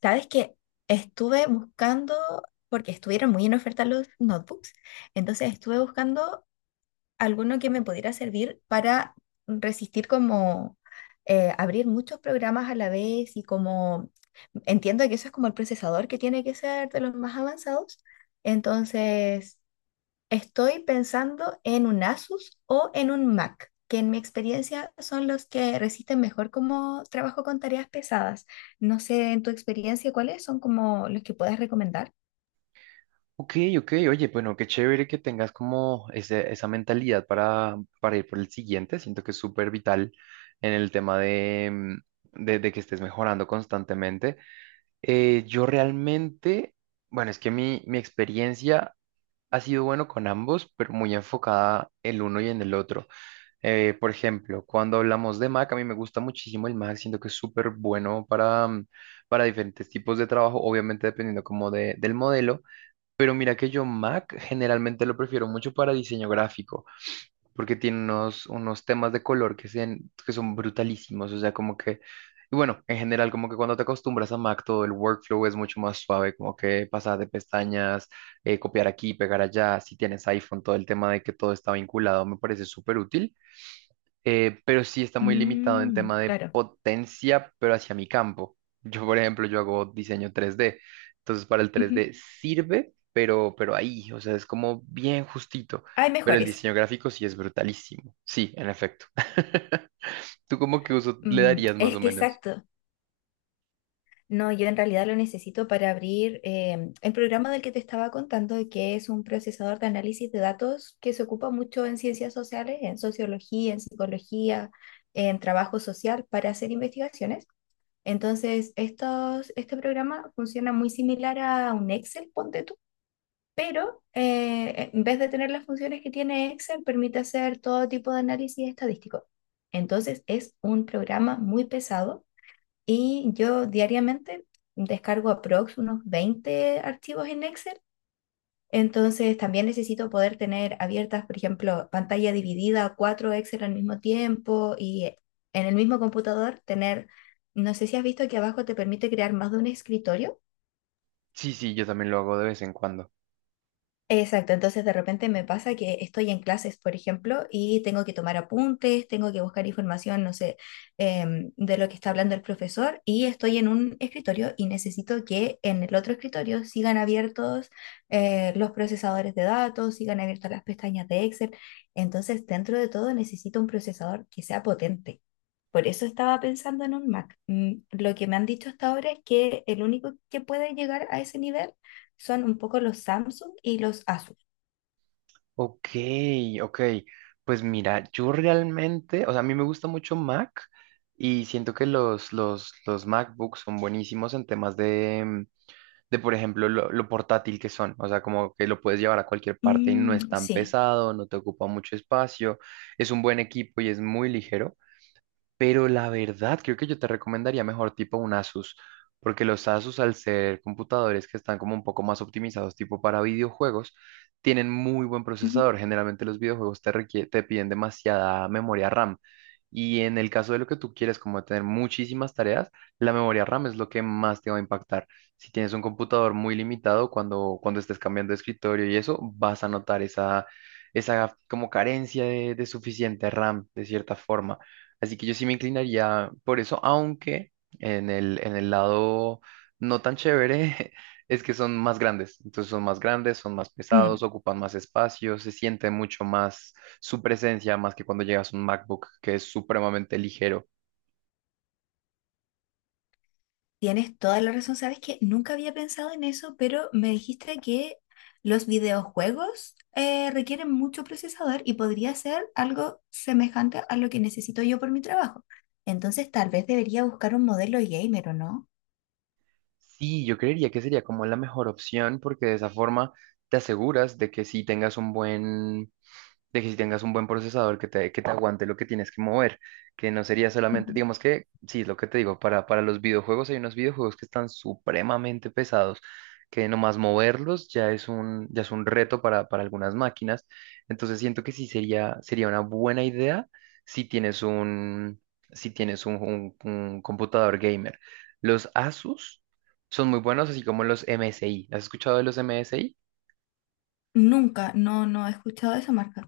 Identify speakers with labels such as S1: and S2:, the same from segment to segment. S1: Sabes que estuve buscando, porque estuvieron muy en oferta los notebooks, entonces estuve buscando alguno que me pudiera servir para resistir como abrir muchos programas a la vez y como entiendo que eso es como el procesador que tiene que ser de los más avanzados. Entonces, estoy pensando en un Asus o en un Mac, que en mi experiencia son los que resisten mejor como trabajo con tareas pesadas. No sé, en tu experiencia, ¿cuáles son como los que puedas recomendar?
S2: Ok, ok, oye, bueno, qué chévere que tengas como esa mentalidad para ir por el siguiente. Siento que es súper vital en el tema de, de que estés mejorando constantemente. Yo realmente, bueno, es que mi experiencia ha sido bueno con ambos, pero muy enfocada el uno y en el otro. Por ejemplo, cuando hablamos de Mac, a mí me gusta muchísimo el Mac, siento que es súper bueno para diferentes tipos de trabajo, obviamente dependiendo como del modelo. Pero mira que yo Mac generalmente lo prefiero mucho para diseño gráfico, porque tiene unos temas de color que son brutalísimos, o sea, como que, y bueno, en general como que cuando te acostumbras a Mac todo el workflow es mucho más suave, como que pasar de pestañas, copiar aquí, pegar allá, si tienes iPhone, todo el tema de que todo está vinculado me parece súper útil, pero sí está muy limitado en
S1: Mm,
S2: tema de
S1: claro.
S2: potencia, pero hacia mi campo. Yo, por ejemplo, yo hago diseño 3D, entonces para el
S1: Ujú.
S2: 3D sirve, pero ahí, o sea, es como bien justito,
S1: Hay
S2: pero el
S1: mejores.
S2: diseño gráfico sí es brutalísimo, sí, en efecto. ¿Tú cómo que uso le
S1: Mm,
S2: darías más
S1: es
S2: o
S1: que
S2: menos?
S1: exacto. No, yo en realidad lo necesito para abrir el programa del que te estaba contando, que es un procesador de análisis de datos que se ocupa mucho en ciencias sociales, en sociología, en psicología, en trabajo social para hacer investigaciones. Entonces, este programa funciona muy similar a un Excel, ponte tú, pero en vez de tener las funciones que tiene Excel, permite hacer todo tipo de análisis estadístico. Entonces, es un programa muy pesado y yo diariamente descargo aprox unos 20 archivos en Excel. Entonces también necesito poder tener abiertas, por ejemplo, pantalla dividida, cuatro Excel al mismo tiempo y en el mismo computador tener, no sé si has visto que abajo te permite crear más de un escritorio.
S2: Sí, sí, yo también lo hago de vez en cuando.
S1: Exacto, entonces de repente me pasa que estoy en clases, por ejemplo, y tengo que tomar apuntes, tengo que buscar información, no sé, de lo que está hablando el profesor, y estoy en un escritorio y necesito que en el otro escritorio sigan abiertos los procesadores de datos, sigan abiertas las pestañas de Excel. Entonces, dentro de todo, necesito un procesador que sea potente. Por eso estaba pensando en un Mac. Mm, lo que me han dicho hasta ahora es que el único que puede llegar a ese nivel son un poco los Samsung y los Asus.
S2: Ok, ok. Pues mira, yo realmente, o sea, a mí me gusta mucho Mac y siento que los MacBooks son buenísimos en temas de, de por ejemplo, lo portátil que son. O sea, como que lo puedes llevar a cualquier parte y no es
S1: Mm,
S2: tan
S1: sí.
S2: pesado, no te ocupa mucho espacio, es un buen equipo y es muy ligero. Pero la verdad, creo que yo te recomendaría mejor tipo un Asus, porque los Asus, al ser computadores que están como un poco más optimizados tipo para videojuegos, tienen muy buen
S1: Ujú.
S2: procesador. Generalmente los videojuegos te piden demasiada memoria RAM. Y en el caso de lo que tú quieres, como tener muchísimas tareas, la memoria RAM es lo que más te va a impactar. Si tienes un computador muy limitado, cuando estés cambiando de escritorio y eso, vas a notar esa como carencia de suficiente RAM, de cierta forma. Así que yo sí me inclinaría por eso, aunque en el lado no tan chévere es que son más grandes. Entonces son más grandes, son más
S1: Mm,
S2: pesados, ocupan más espacio, se siente mucho más su presencia, más que cuando llegas a un MacBook que es supremamente ligero.
S1: tienes toda la razón. Sabes que nunca había pensado en eso, pero me dijiste que los videojuegos requieren mucho procesador y podría ser algo semejante a lo que necesito yo por mi trabajo. Entonces, tal vez debería buscar un modelo gamer, ¿o no?
S2: Sí, yo creería que sería como la mejor opción porque de esa forma te aseguras de que sí tengas un buen procesador que te aguante lo que tienes que mover, que no sería solamente,
S1: Ujú.
S2: digamos que, sí, es lo que te digo, para los videojuegos hay unos videojuegos que están supremamente pesados, que nomás moverlos ya es un reto para algunas máquinas, entonces siento que sí sería una buena idea si tienes un computador gamer. Los Asus son muy buenos, así como los MSI. ¿Has escuchado de los MSI?
S1: Nunca, no, no he escuchado de esa marca.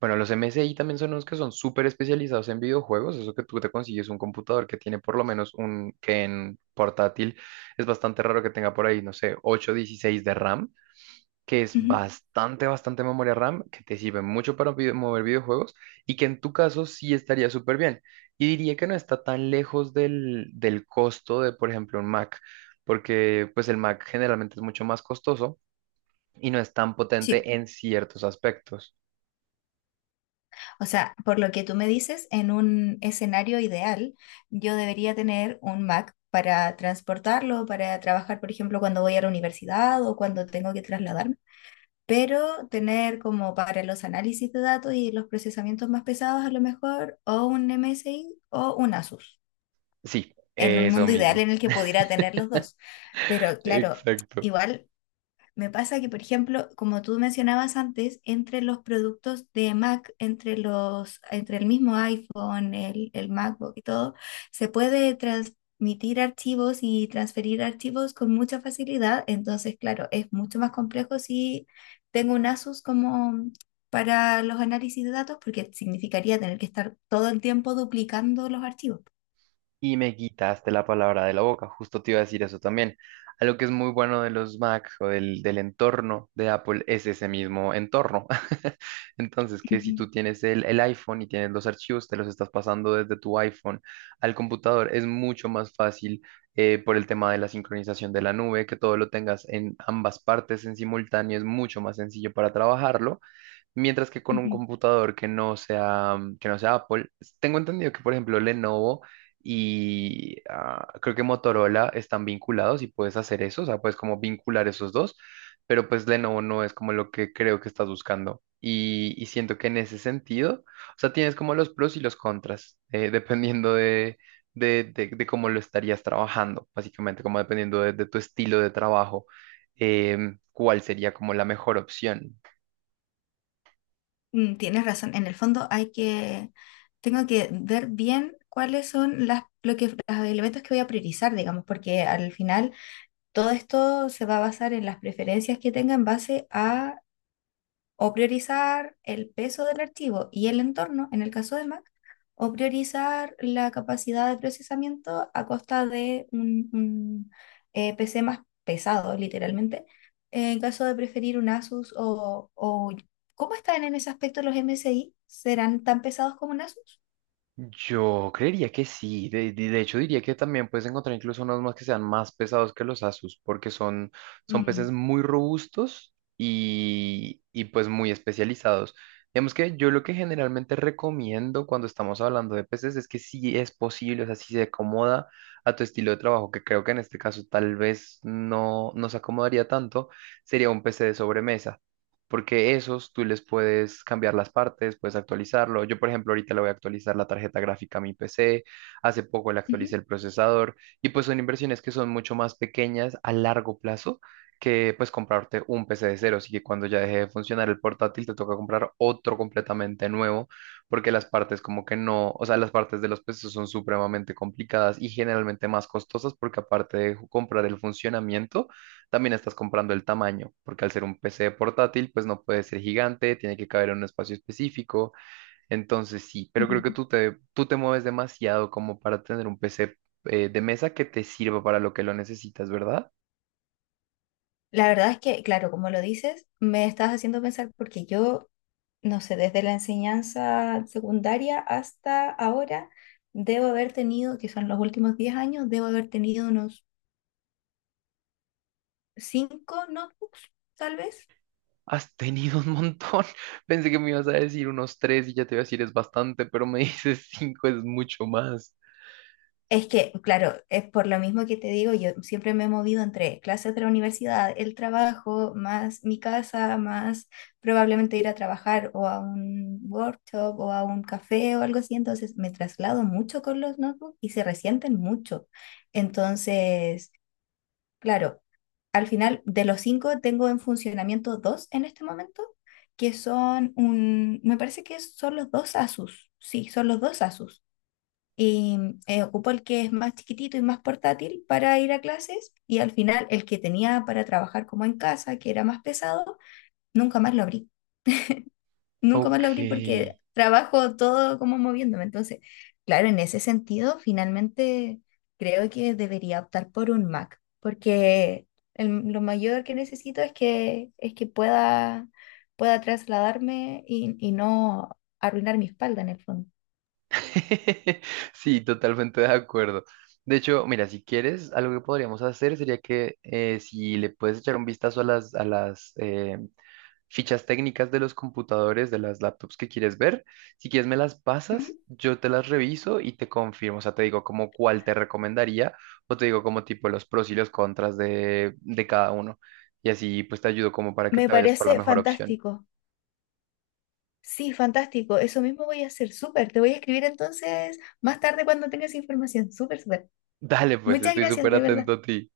S2: Bueno, los M S I también son unos que son súper especializados en videojuegos. Eso que tú te consigues un computador que tiene por lo menos un que en portátil es bastante raro que tenga por ahí, no sé, 8, 16 de RAM, que es bastante, bastante memoria RAM, que te sirve mucho para mover videojuegos y que en tu caso sí estaría súper bien. Y diría que no está tan lejos del costo de, por ejemplo, un Mac, porque pues el Mac generalmente es mucho más costoso y no es tan
S1: Sí,
S2: potente en ciertos aspectos.
S1: o sea, por lo que tú me dices, en un escenario ideal, yo debería tener un Mac para transportarlo, para trabajar, por ejemplo, cuando voy a la universidad o cuando tengo que trasladarme, pero tener como para los análisis de datos y los procesamientos más pesados a lo mejor o un MSI o un Asus,
S2: Sí,
S1: en un
S2: eso
S1: mundo ideal
S2: mismo.
S1: en el que pudiera tener los dos. Pero claro,
S2: Exacto.
S1: igual me pasa que, por ejemplo, como tú mencionabas antes, entre los productos de Mac, entre el mismo iPhone, el MacBook y todo, se puede transmitir archivos y transferir archivos con mucha facilidad. Entonces, claro, es mucho más complejo si tengo un Asus como para los análisis de datos, porque significaría tener que estar todo el tiempo duplicando los archivos.
S2: Y me quitaste la palabra de la boca, justo te iba a decir eso también. Algo que es muy bueno de los Mac o del entorno de Apple es ese mismo entorno. Entonces, que si
S1: Ujú,
S2: tú tienes el iPhone y tienes los archivos, te los estás pasando desde tu iPhone al computador, es mucho más fácil por el tema de la sincronización de la nube, que todo lo tengas en ambas partes en simultáneo, es mucho más sencillo para trabajarlo. Mientras que con un
S1: ujú.
S2: computador que no sea Apple, tengo entendido que, por ejemplo, Lenovo y ah, creo que Motorola están vinculados y puedes hacer eso, o sea, puedes como vincular esos dos, pero pues Lenovo no es como lo que creo que estás buscando. Y siento que en ese sentido, o sea, tienes como los pros y los contras, dependiendo de cómo lo estarías trabajando, básicamente, como dependiendo de tu estilo de trabajo, cuál sería como la mejor opción.
S1: Mm, tienes razón, en el fondo hay que, tengo que ver bien cuáles son las, lo que, los elementos que voy a priorizar, digamos, porque al final todo esto se va a basar en las preferencias que tenga en base a o priorizar el peso del archivo y el entorno, en el caso de Mac, o priorizar la capacidad de procesamiento a costa de un PC más pesado, literalmente, en caso de preferir un Asus o- ¿Cómo están en ese aspecto los MSI? ¿Serán tan pesados como un Asus?
S2: Yo creería que sí, de hecho diría que también puedes encontrar incluso unos más que sean más pesados que los Asus, porque son peces
S1: Mm,
S2: muy robustos y pues muy especializados. Digamos que yo lo que generalmente recomiendo cuando estamos hablando de peces es que si es posible, o sea, si se acomoda a tu estilo de trabajo, que creo que en este caso tal vez no se acomodaría tanto, sería un PC de sobremesa porque esos tú les puedes cambiar las partes, puedes actualizarlo. Yo, por ejemplo, ahorita le voy a actualizar la tarjeta gráfica a mi PC, hace poco le
S1: ujú,
S2: actualicé el procesador y pues son inversiones que son mucho más pequeñas a largo plazo que pues comprarte un PC de cero, así que cuando ya deje de funcionar el portátil te toca comprar otro completamente nuevo porque las partes como que no, o sea, las partes de los pesos son supremamente complicadas y generalmente más costosas porque aparte de comprar el funcionamiento, también estás comprando el tamaño, porque al ser un PC portátil, pues no puede ser gigante, tiene que caber en un espacio específico. Entonces sí, pero creo que
S1: ujú.
S2: tú te mueves demasiado como para tener un PC de mesa que te sirva para lo que lo necesitas, ¿verdad?
S1: La verdad es que, claro, como lo dices, me estás haciendo pensar porque yo no sé, desde la enseñanza secundaria hasta ahora, debo haber tenido, que son los últimos 10 años, debo haber tenido unos 5 notebooks, tal vez.
S2: Has tenido un montón. Pensé que me ibas a decir unos tres y ya te iba a decir es bastante, pero me dices cinco es mucho más.
S1: Es que, claro, es por lo mismo que te digo, yo siempre me he movido entre clases de la universidad, el trabajo, más mi casa, más probablemente ir a trabajar o a un workshop o a un café o algo así. Entonces me traslado mucho con los notebooks y se resienten mucho. Entonces, claro, al final, de los cinco tengo en funcionamiento dos en este momento, que son un, me parece que son los dos Asus, sí, son los dos Asus. Y ocupo el que es más chiquitito y más portátil para ir a clases y al final el que tenía para trabajar como en casa, que era más pesado, nunca más lo abrí. Nunca más lo
S2: Ok.
S1: abrí porque trabajo todo como moviéndome. Entonces, claro, en ese sentido, finalmente creo que debería optar por un Mac, porque lo mayor que necesito es que pueda, pueda trasladarme y no arruinar mi espalda en el fondo.
S2: Sí, totalmente de acuerdo. De hecho, mira, si quieres, algo que podríamos hacer sería que si le puedes echar un vistazo a a las fichas técnicas de los computadores, de las laptops que quieres ver, si quieres me las
S1: Ujú.
S2: pasas, yo te las reviso y te confirmo, o sea, te digo como cuál te recomendaría o te digo como tipo los pros y los contras de cada uno. Y así pues te ayudo como para que
S1: Me
S2: te vayas por la
S1: parece
S2: mejor opción.
S1: fantástico. Sí, fantástico. Eso mismo voy a hacer. Súper. Te voy a escribir entonces más tarde cuando tengas información. Súper, súper.
S2: Dale, pues,
S1: Muchas
S2: estoy
S1: gracias,
S2: súper
S1: de verdad.
S2: atento a ti.